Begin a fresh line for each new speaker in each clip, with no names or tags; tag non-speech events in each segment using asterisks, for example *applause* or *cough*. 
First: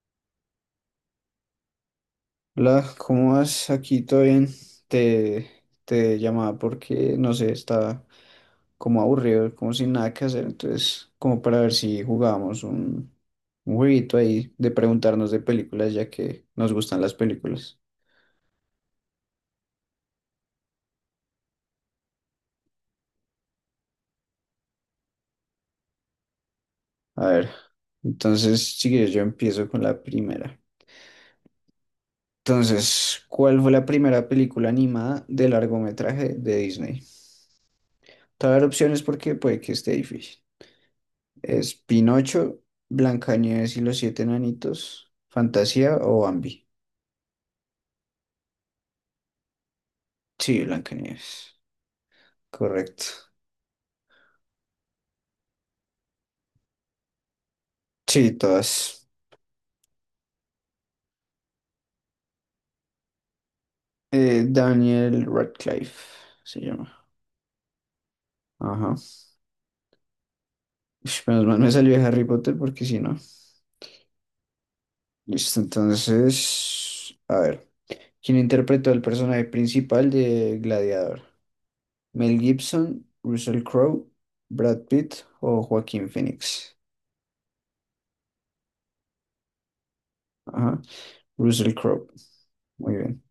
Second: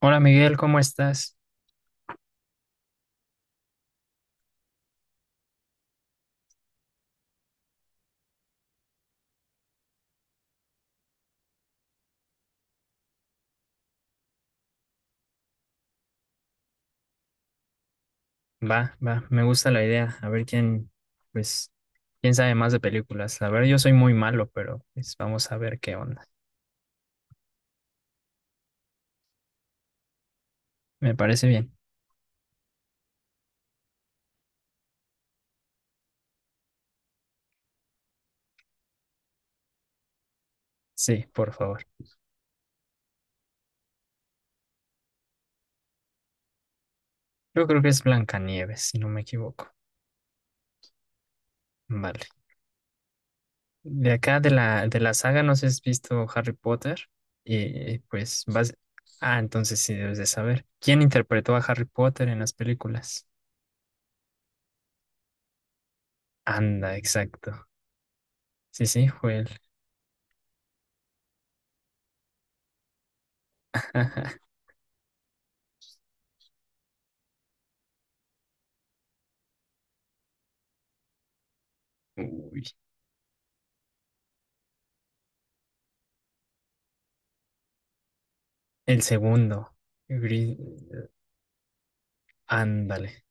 Hola Miguel, ¿cómo estás?
Hola, ¿cómo vas? Aquí todo bien. Te, te llamaba porque, no sé, estaba como aburrido, como sin nada que hacer. Entonces, como para ver si jugábamos un jueguito ahí de preguntarnos de películas, ya que nos gustan las películas.
Va, me gusta la idea. A ver pues, quién sabe más de películas. A ver, yo soy muy malo, pero pues vamos a ver qué onda.
A ver, entonces, si quieres, yo empiezo con la primera.
Me parece bien.
Entonces, ¿cuál fue la primera película animada de largometraje de Disney? Te voy a dar opciones porque puede que esté difícil.
Sí, por
¿Es
favor.
Pinocho, Blancanieves y los siete enanitos, Fantasía o Bambi?
Yo creo que es Blancanieves, si no me equivoco.
Sí, Blancanieves.
Vale.
Correcto.
De acá de la saga, no sé si has visto Harry Potter. Y
Sí,
pues vas.
todas.
Ah, entonces sí debes de saber. ¿Quién interpretó a Harry Potter en las películas?
Daniel Radcliffe se llama.
Anda, exacto. Sí,
Ajá.
sí, fue él.
Ush, menos mal me salió de Harry Potter porque si no.
*laughs*
Listo, entonces. A ver. ¿Quién interpretó el personaje principal de Gladiador? Mel
Uy.
Gibson, Russell Crowe, Brad Pitt o Joaquín Phoenix.
El segundo, gris,
Ajá. Russell Crowe. Muy bien.
ándale.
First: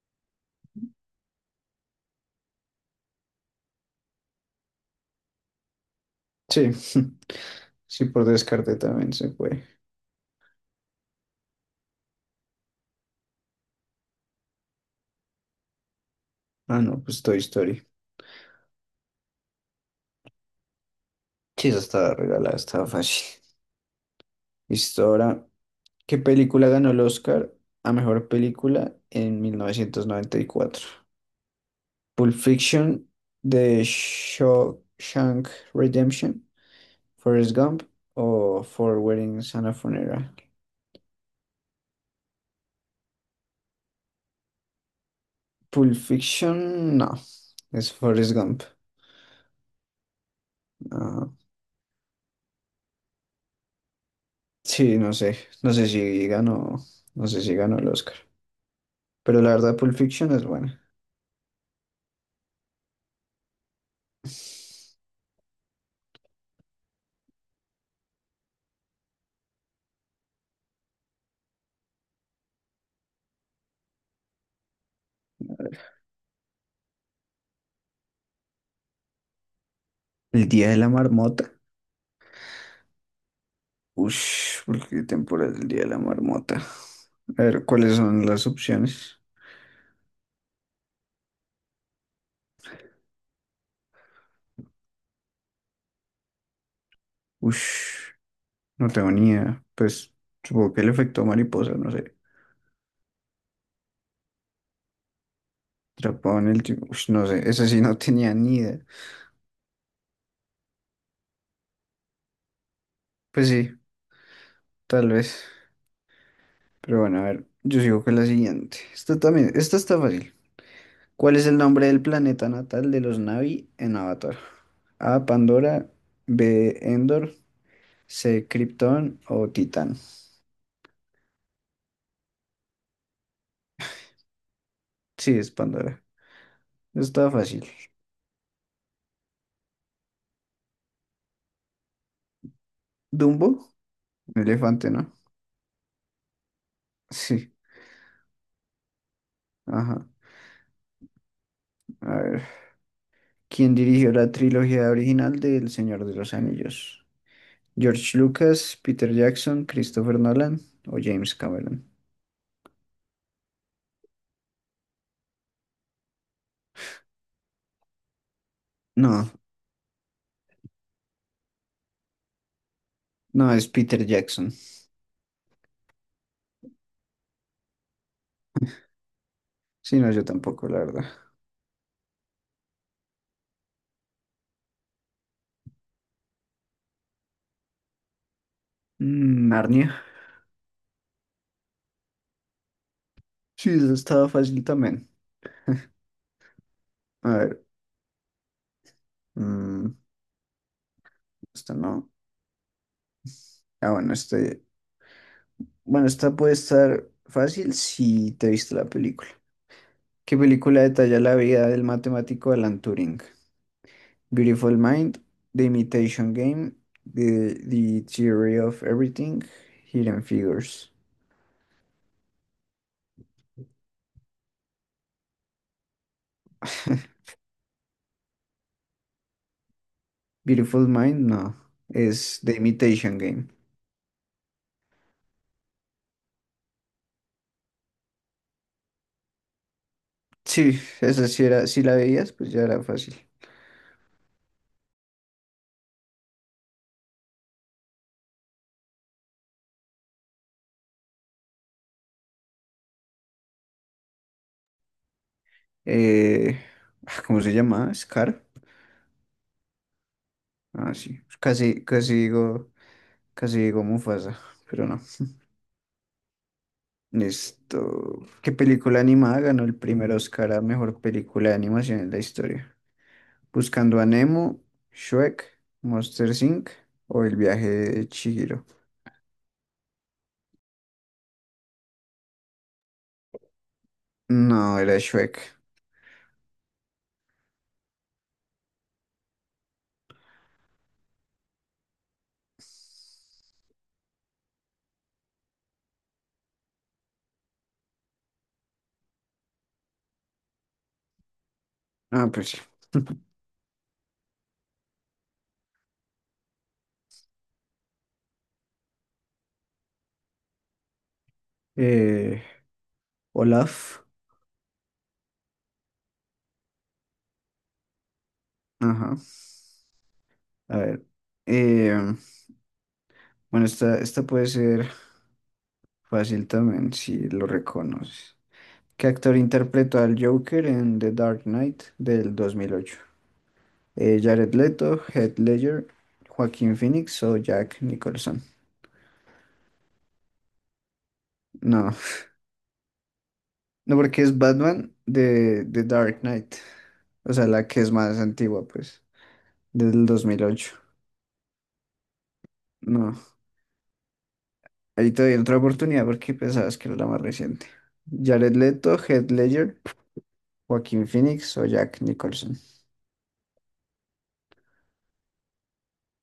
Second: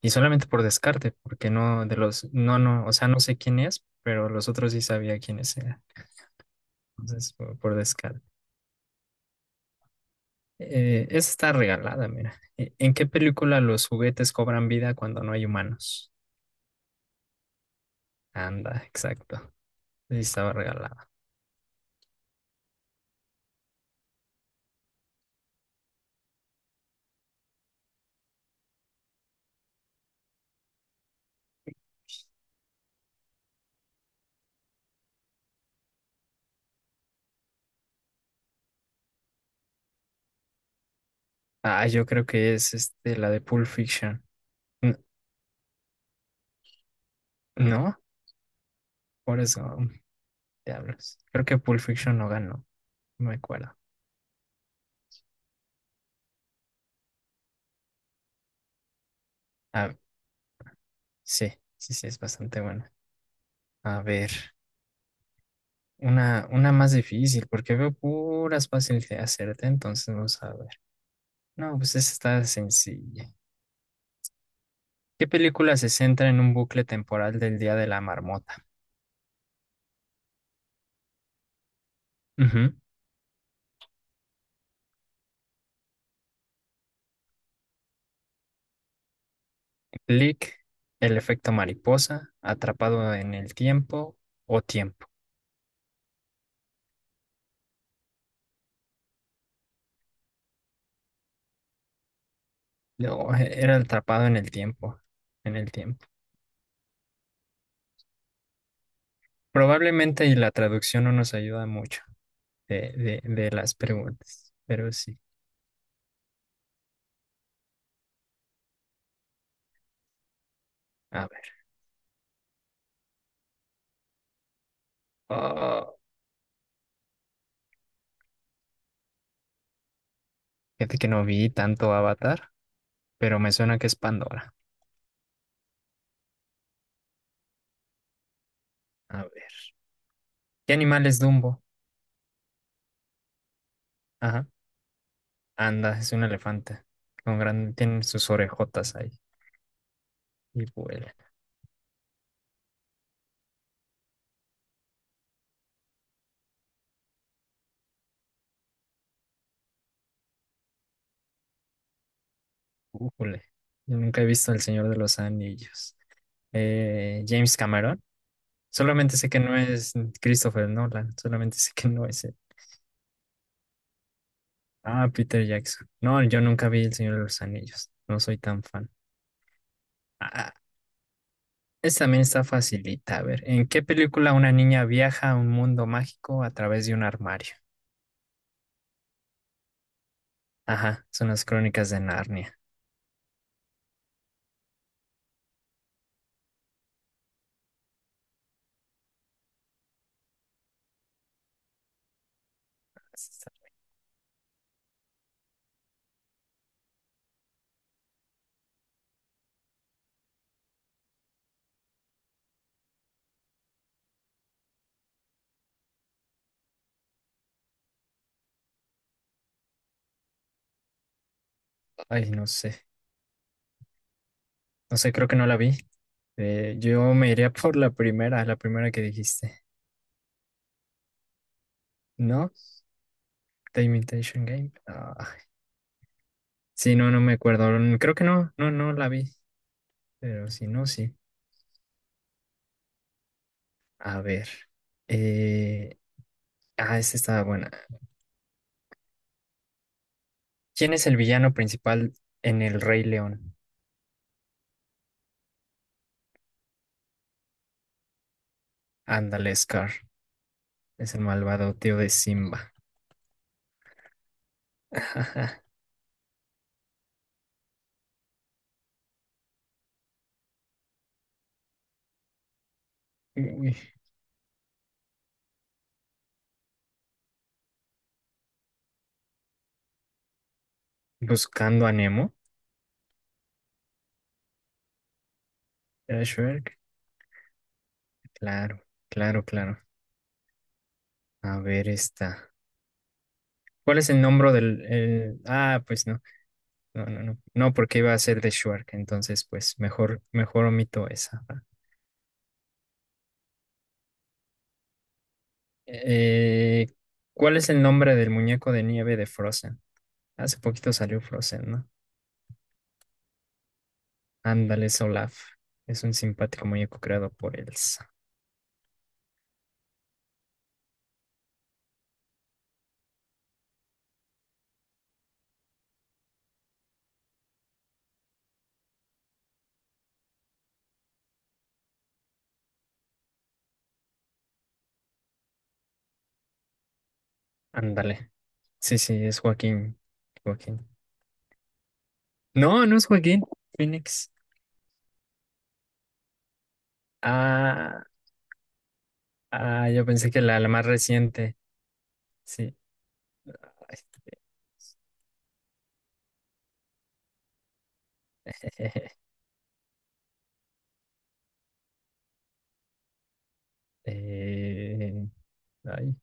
Y solamente por descarte, porque no, o sea, no sé quién es, pero los otros sí sabía quiénes eran.
Sí. *laughs*
Entonces, por
Sí,
descarte.
por descarte también se fue.
Esa está regalada, mira. ¿En qué película los juguetes cobran vida cuando no hay humanos?
Ah, no, pues Toy Story.
Anda, exacto. Sí, estaba regalada.
Sí, esa estaba regalada, estaba fácil. Listo, ahora, ¿qué película ganó el Oscar a mejor película en 1994? Pulp Fiction, The Shawshank Redemption, Forrest Gump o Four Weddings and a Funeral.
Ah, yo creo que es este, la de Pulp Fiction. N-
Pulp Fiction, no, es
¿No?
Forrest Gump.
Por eso, diablos.
Ah,
Creo que Pulp Fiction no ganó, no me acuerdo.
sí, no sé, no sé si ganó, no sé si ganó el Oscar, pero la verdad Pulp
Ah,
Fiction es buena.
sí, sí, sí, es bastante buena. A ver. Una más difícil, porque veo puras fáciles de hacerte, entonces vamos a ver. No, pues esta está sencilla. ¿Qué película se centra en un bucle temporal del Día de la Marmota?
El día de la marmota.
Ujú.
Ush, ¿por qué temporada es el día de la marmota? A ver, ¿cuáles son las opciones?
Click, El efecto mariposa, Atrapado en el tiempo o Tiempo.
Ush, no tengo ni idea. Pues supongo que el efecto mariposa, no sé.
No, era atrapado en el tiempo.
Atrapado en el tiempo. Ush, no sé, esa sí *laughs* no tenía ni idea.
Probablemente y la traducción no nos ayuda mucho de, de,
Pues
de
sí,
las preguntas, pero
tal
sí.
vez. Pero bueno, a ver, yo sigo con la siguiente. Esta también, esta está fácil.
A
¿Cuál es
ver.
el nombre del planeta natal de los Na'vi en Avatar? A, Pandora,
Oh,
B, Endor, C, Krypton o Titán.
fíjate que no vi tanto Avatar, pero me suena que es Pandora.
Sí, es Pandora. Está fácil.
A ver. ¿Qué animal es Dumbo?
Dumbo,
Ajá.
elefante, ¿no?
Anda, es un elefante. Con
Sí,
gran... Tiene sus orejotas ahí.
ajá.
Y vuela.
A ver. ¿Quién dirigió la trilogía original de El Señor de los Anillos? ¿George Lucas, Peter Jackson, Christopher Nolan o James Cameron?
Ujule. Yo nunca he visto El Señor de los Anillos. James Cameron. Solamente sé
No,
que no es Christopher Nolan. Solamente sé que no es él.
no es Peter Jackson.
Ah, Peter Jackson. No, yo nunca vi El Señor de los Anillos. No soy tan fan.
Sí, no, yo
Ah,
tampoco, la verdad.
esta también está facilita. A ver, ¿en qué película una niña viaja a un mundo mágico a través de un armario?
Mm, Narnia.
Ajá, son las crónicas de Narnia.
Sí, eso estaba fácil también. A ver, mm, esta no. Ah, bueno, este. Bueno, esta puede estar fácil si te viste la película. ¿Qué película detalla la vida del matemático Alan Turing? Beautiful Mind, The, Imitation Game, The Theory of Everything, Hidden Figures.
Ay, no sé. No sé, creo que no la vi. Yo
*laughs*
me iría *laughs* por la primera que dijiste.
Beautiful Mind, no, es
¿No?
The Imitation Game.
The Imitation Game. Ah, sí, no, no me acuerdo. Mm, creo que no la vi. Pero si
Sí,
no, sí.
esa sí era, si la veías, pues ya era fácil.
A ver. Eh, esta estaba buena. ¿Quién es el villano principal en El Rey León?
Eh, ah, ¿cómo se llama? Scar.
Ándale, Scar.
Ah,
Es el
sí,
malvado
casi,
tío de
casi digo,
Simba.
casi digo Mufasa, pero no.
*laughs*
Esto, ¿qué película animada ganó el primer Oscar a mejor película de animación en la historia?
Uy,
Buscando a Nemo, Shrek, Monster Inc. o El viaje de Chihiro.
Buscando a Nemo.
No, era Shrek.
¿Era Shrek? Claro, claro, claro. A ver esta. ¿Cuál es el nombre del... ah, pues no, porque iba a ser de Shark, entonces pues mejor omito esa. ¿Va?
Ah, pues sí.
Eh, ¿Cuál es el nombre del muñeco de nieve de Frozen? Hace poquito salió Frozen, ¿no?
Eh, Olaf.
Ándale, es Olaf. Es un simpático muñeco creado por Elsa.
Ajá. A ver. Eh, bueno, esta puede ser fácil también si lo reconoces. ¿Qué actor interpretó al Joker en The Dark Knight del 2008? Jared Leto, Heath Ledger, Joaquin Phoenix o Jack
Ándale.
Nicholson.
Sí, es Joaquín. Joaquín.
No. *laughs*
No, no es Joaquín.
No, porque
Phoenix.
es Batman de, Dark Knight. O sea, la que es
Ah,
más antigua, pues,
ah,
del
yo
dos
pensé que
mil
la
ocho
más reciente. Sí.
No, ahí te doy otra oportunidad porque pensabas que era la más reciente. Jared Leto,
*laughs*
Heath Ledger, Joaquín Phoenix o Jack Nicholson.
Eh, ay,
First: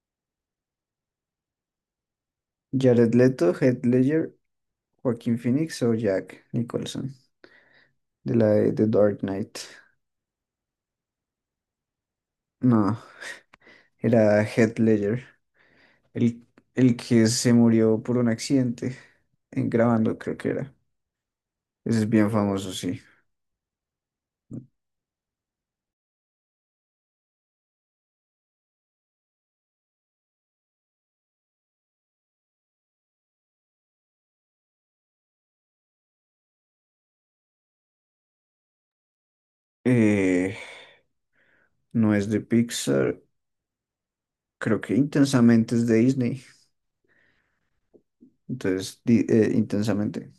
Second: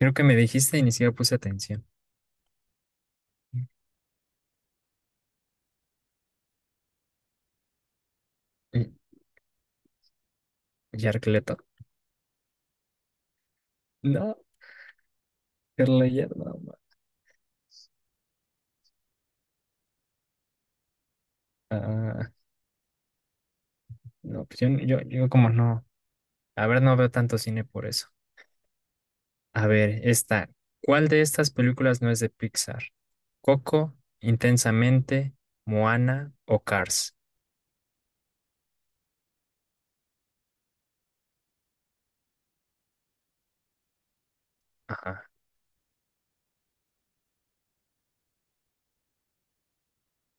creo que me dijiste y ni siquiera puse atención.
Jared Leto, Heath Ledger, Joaquín Phoenix o Jack Nicholson. De la de The
Mm,
Dark Knight.
Yarkleto.
No,
No,
era Heath Ledger.
Kerleyer,
El,
no.
el que se murió por un accidente en grabando, creo que era. Ese es bien
Ah,
famoso, sí.
no, pues yo como no. A ver, no veo tanto cine por eso. A ver, esta. ¿Cuál de estas películas no es de Pixar? ¿Coco, Intensamente, Moana o Cars?
Eh, no es de Pixar, creo que
Ajá.
Intensamente es de Disney, entonces Intensamente.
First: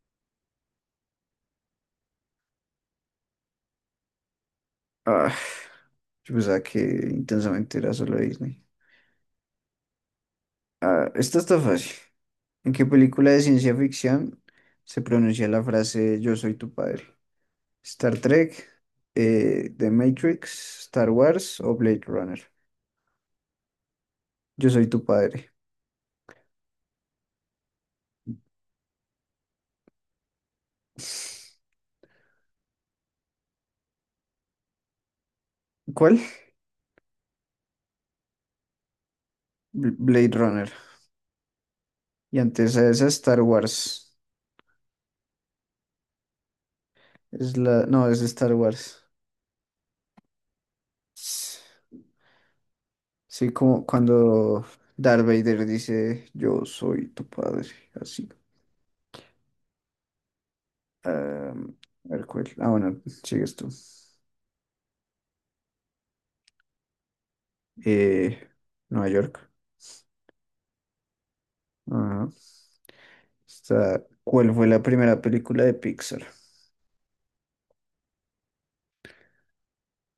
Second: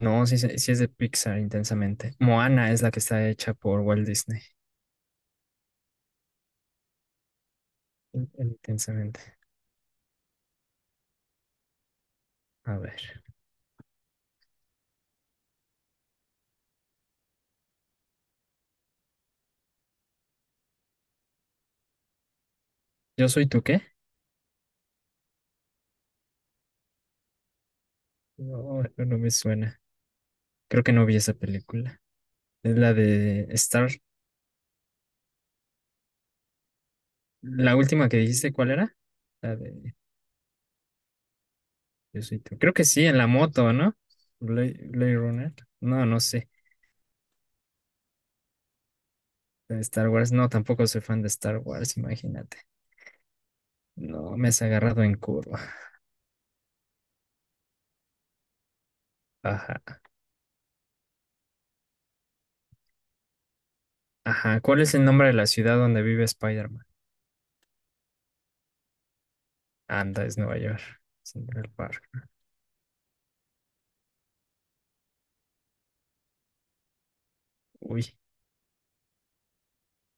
No, sí, sí es de Pixar, Intensamente. Moana es la que está hecha por Walt Disney.
Ah, yo pensaba que Intensamente era solo de Disney.
Intensamente.
Ah, esta está fácil. ¿En
A
qué
ver.
película de ciencia ficción se pronuncia la frase Yo soy tu padre? ¿Star Trek, The Matrix, Star Wars o Blade Runner?
¿Yo soy tú qué?
Yo soy tu padre.
No, no, no me suena. Creo que no vi esa
*laughs*
película. Es la de Star.
¿Cuál?
La última que dijiste, ¿cuál era? La de
Blade Runner.
Yo
Y
soy tu- Creo
antes
que
a
sí,
esa
en la
Star
moto, ¿no?
Wars.
Blade Runner. No, no sé.
Es la... No, es Star Wars.
La de Star Wars. No, tampoco soy fan de Star Wars, imagínate.
Sí, como
No, me has
cuando
agarrado en
Darth
curva.
Vader dice, yo soy tu padre, así.
Ajá.
Am, a ver, ¿cuál? Ah, bueno, sigues tú.
Ajá. ¿Cuál es el nombre de la ciudad donde vive Spider-Man?
Eh, Nueva York.
Anda, es Nueva York. Central Park.
Ajá. ¿Cuál fue la primera película de Pixar?
Uy,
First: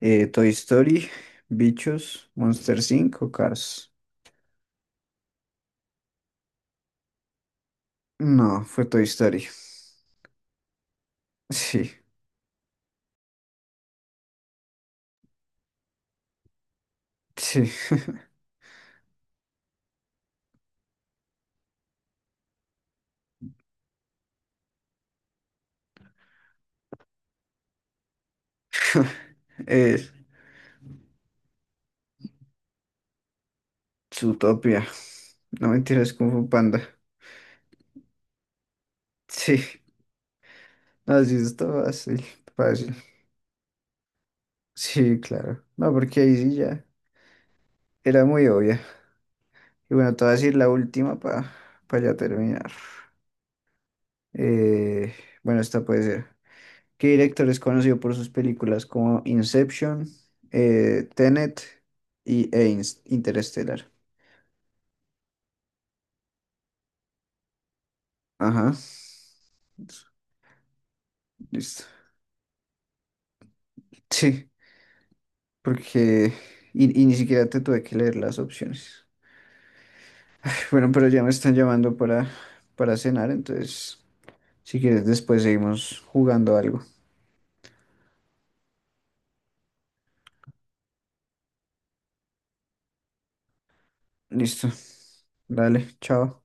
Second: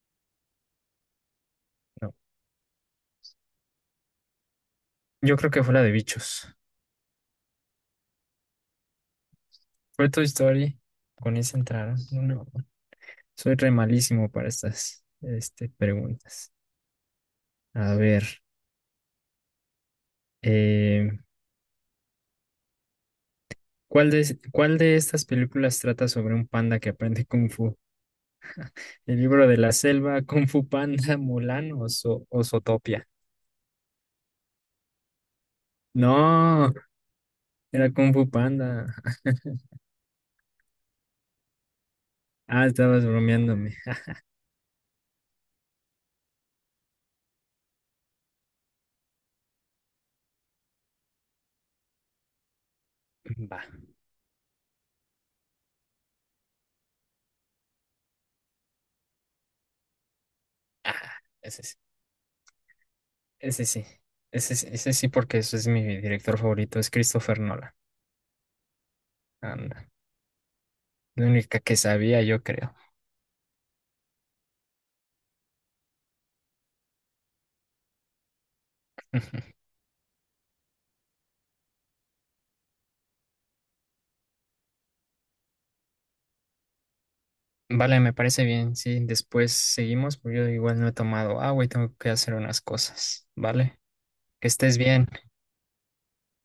Toy Story,
no.
Bichos, Monster Inc. o Cars.
Yo creo que fue la de bichos.
No, fue Toy Story.
Fue Toy Story. Con esa
Sí,
entraron. No, no. Soy re malísimo para estas este, preguntas.
sí.
A ver, eh, ¿cuál de, cuál de estas películas trata sobre un panda que aprende Kung Fu? ¿El
*laughs*
libro de la
Eh,
selva, Kung Fu Panda, *laughs* Mulan o, o Zootopia?
Zootopia. No mentiras, como
No,
Panda.
era Kung Fu Panda. *laughs*
*laughs* Sí, así es, está fácil,
Ah,
fácil.
estabas bromeándome.
Sí, claro. No, porque ahí sí ya era muy obvia. Y bueno, te voy a decir la última para ya terminar.
Va.
Eh, bueno, esta puede ser. ¿Qué director es conocido por sus películas como Inception,
Ah,
Tenet
ese sí.
y e
Ese sí.
Interestelar?
Ese sí, porque ese es mi director favorito, es Christopher Nolan.
Ajá.
Anda, la única que
Listo.
sabía, yo creo.
Sí, porque... Y ni siquiera te tuve que leer las opciones. *laughs*
*laughs*
Bueno, pero ya me están llamando para cenar, entonces, si quieres, después seguimos jugando algo.
Vale, me parece bien. Sí, después seguimos, porque yo igual no he tomado agua y tengo que hacer unas cosas. Vale, que
Listo.
estés bien.
Dale, chao.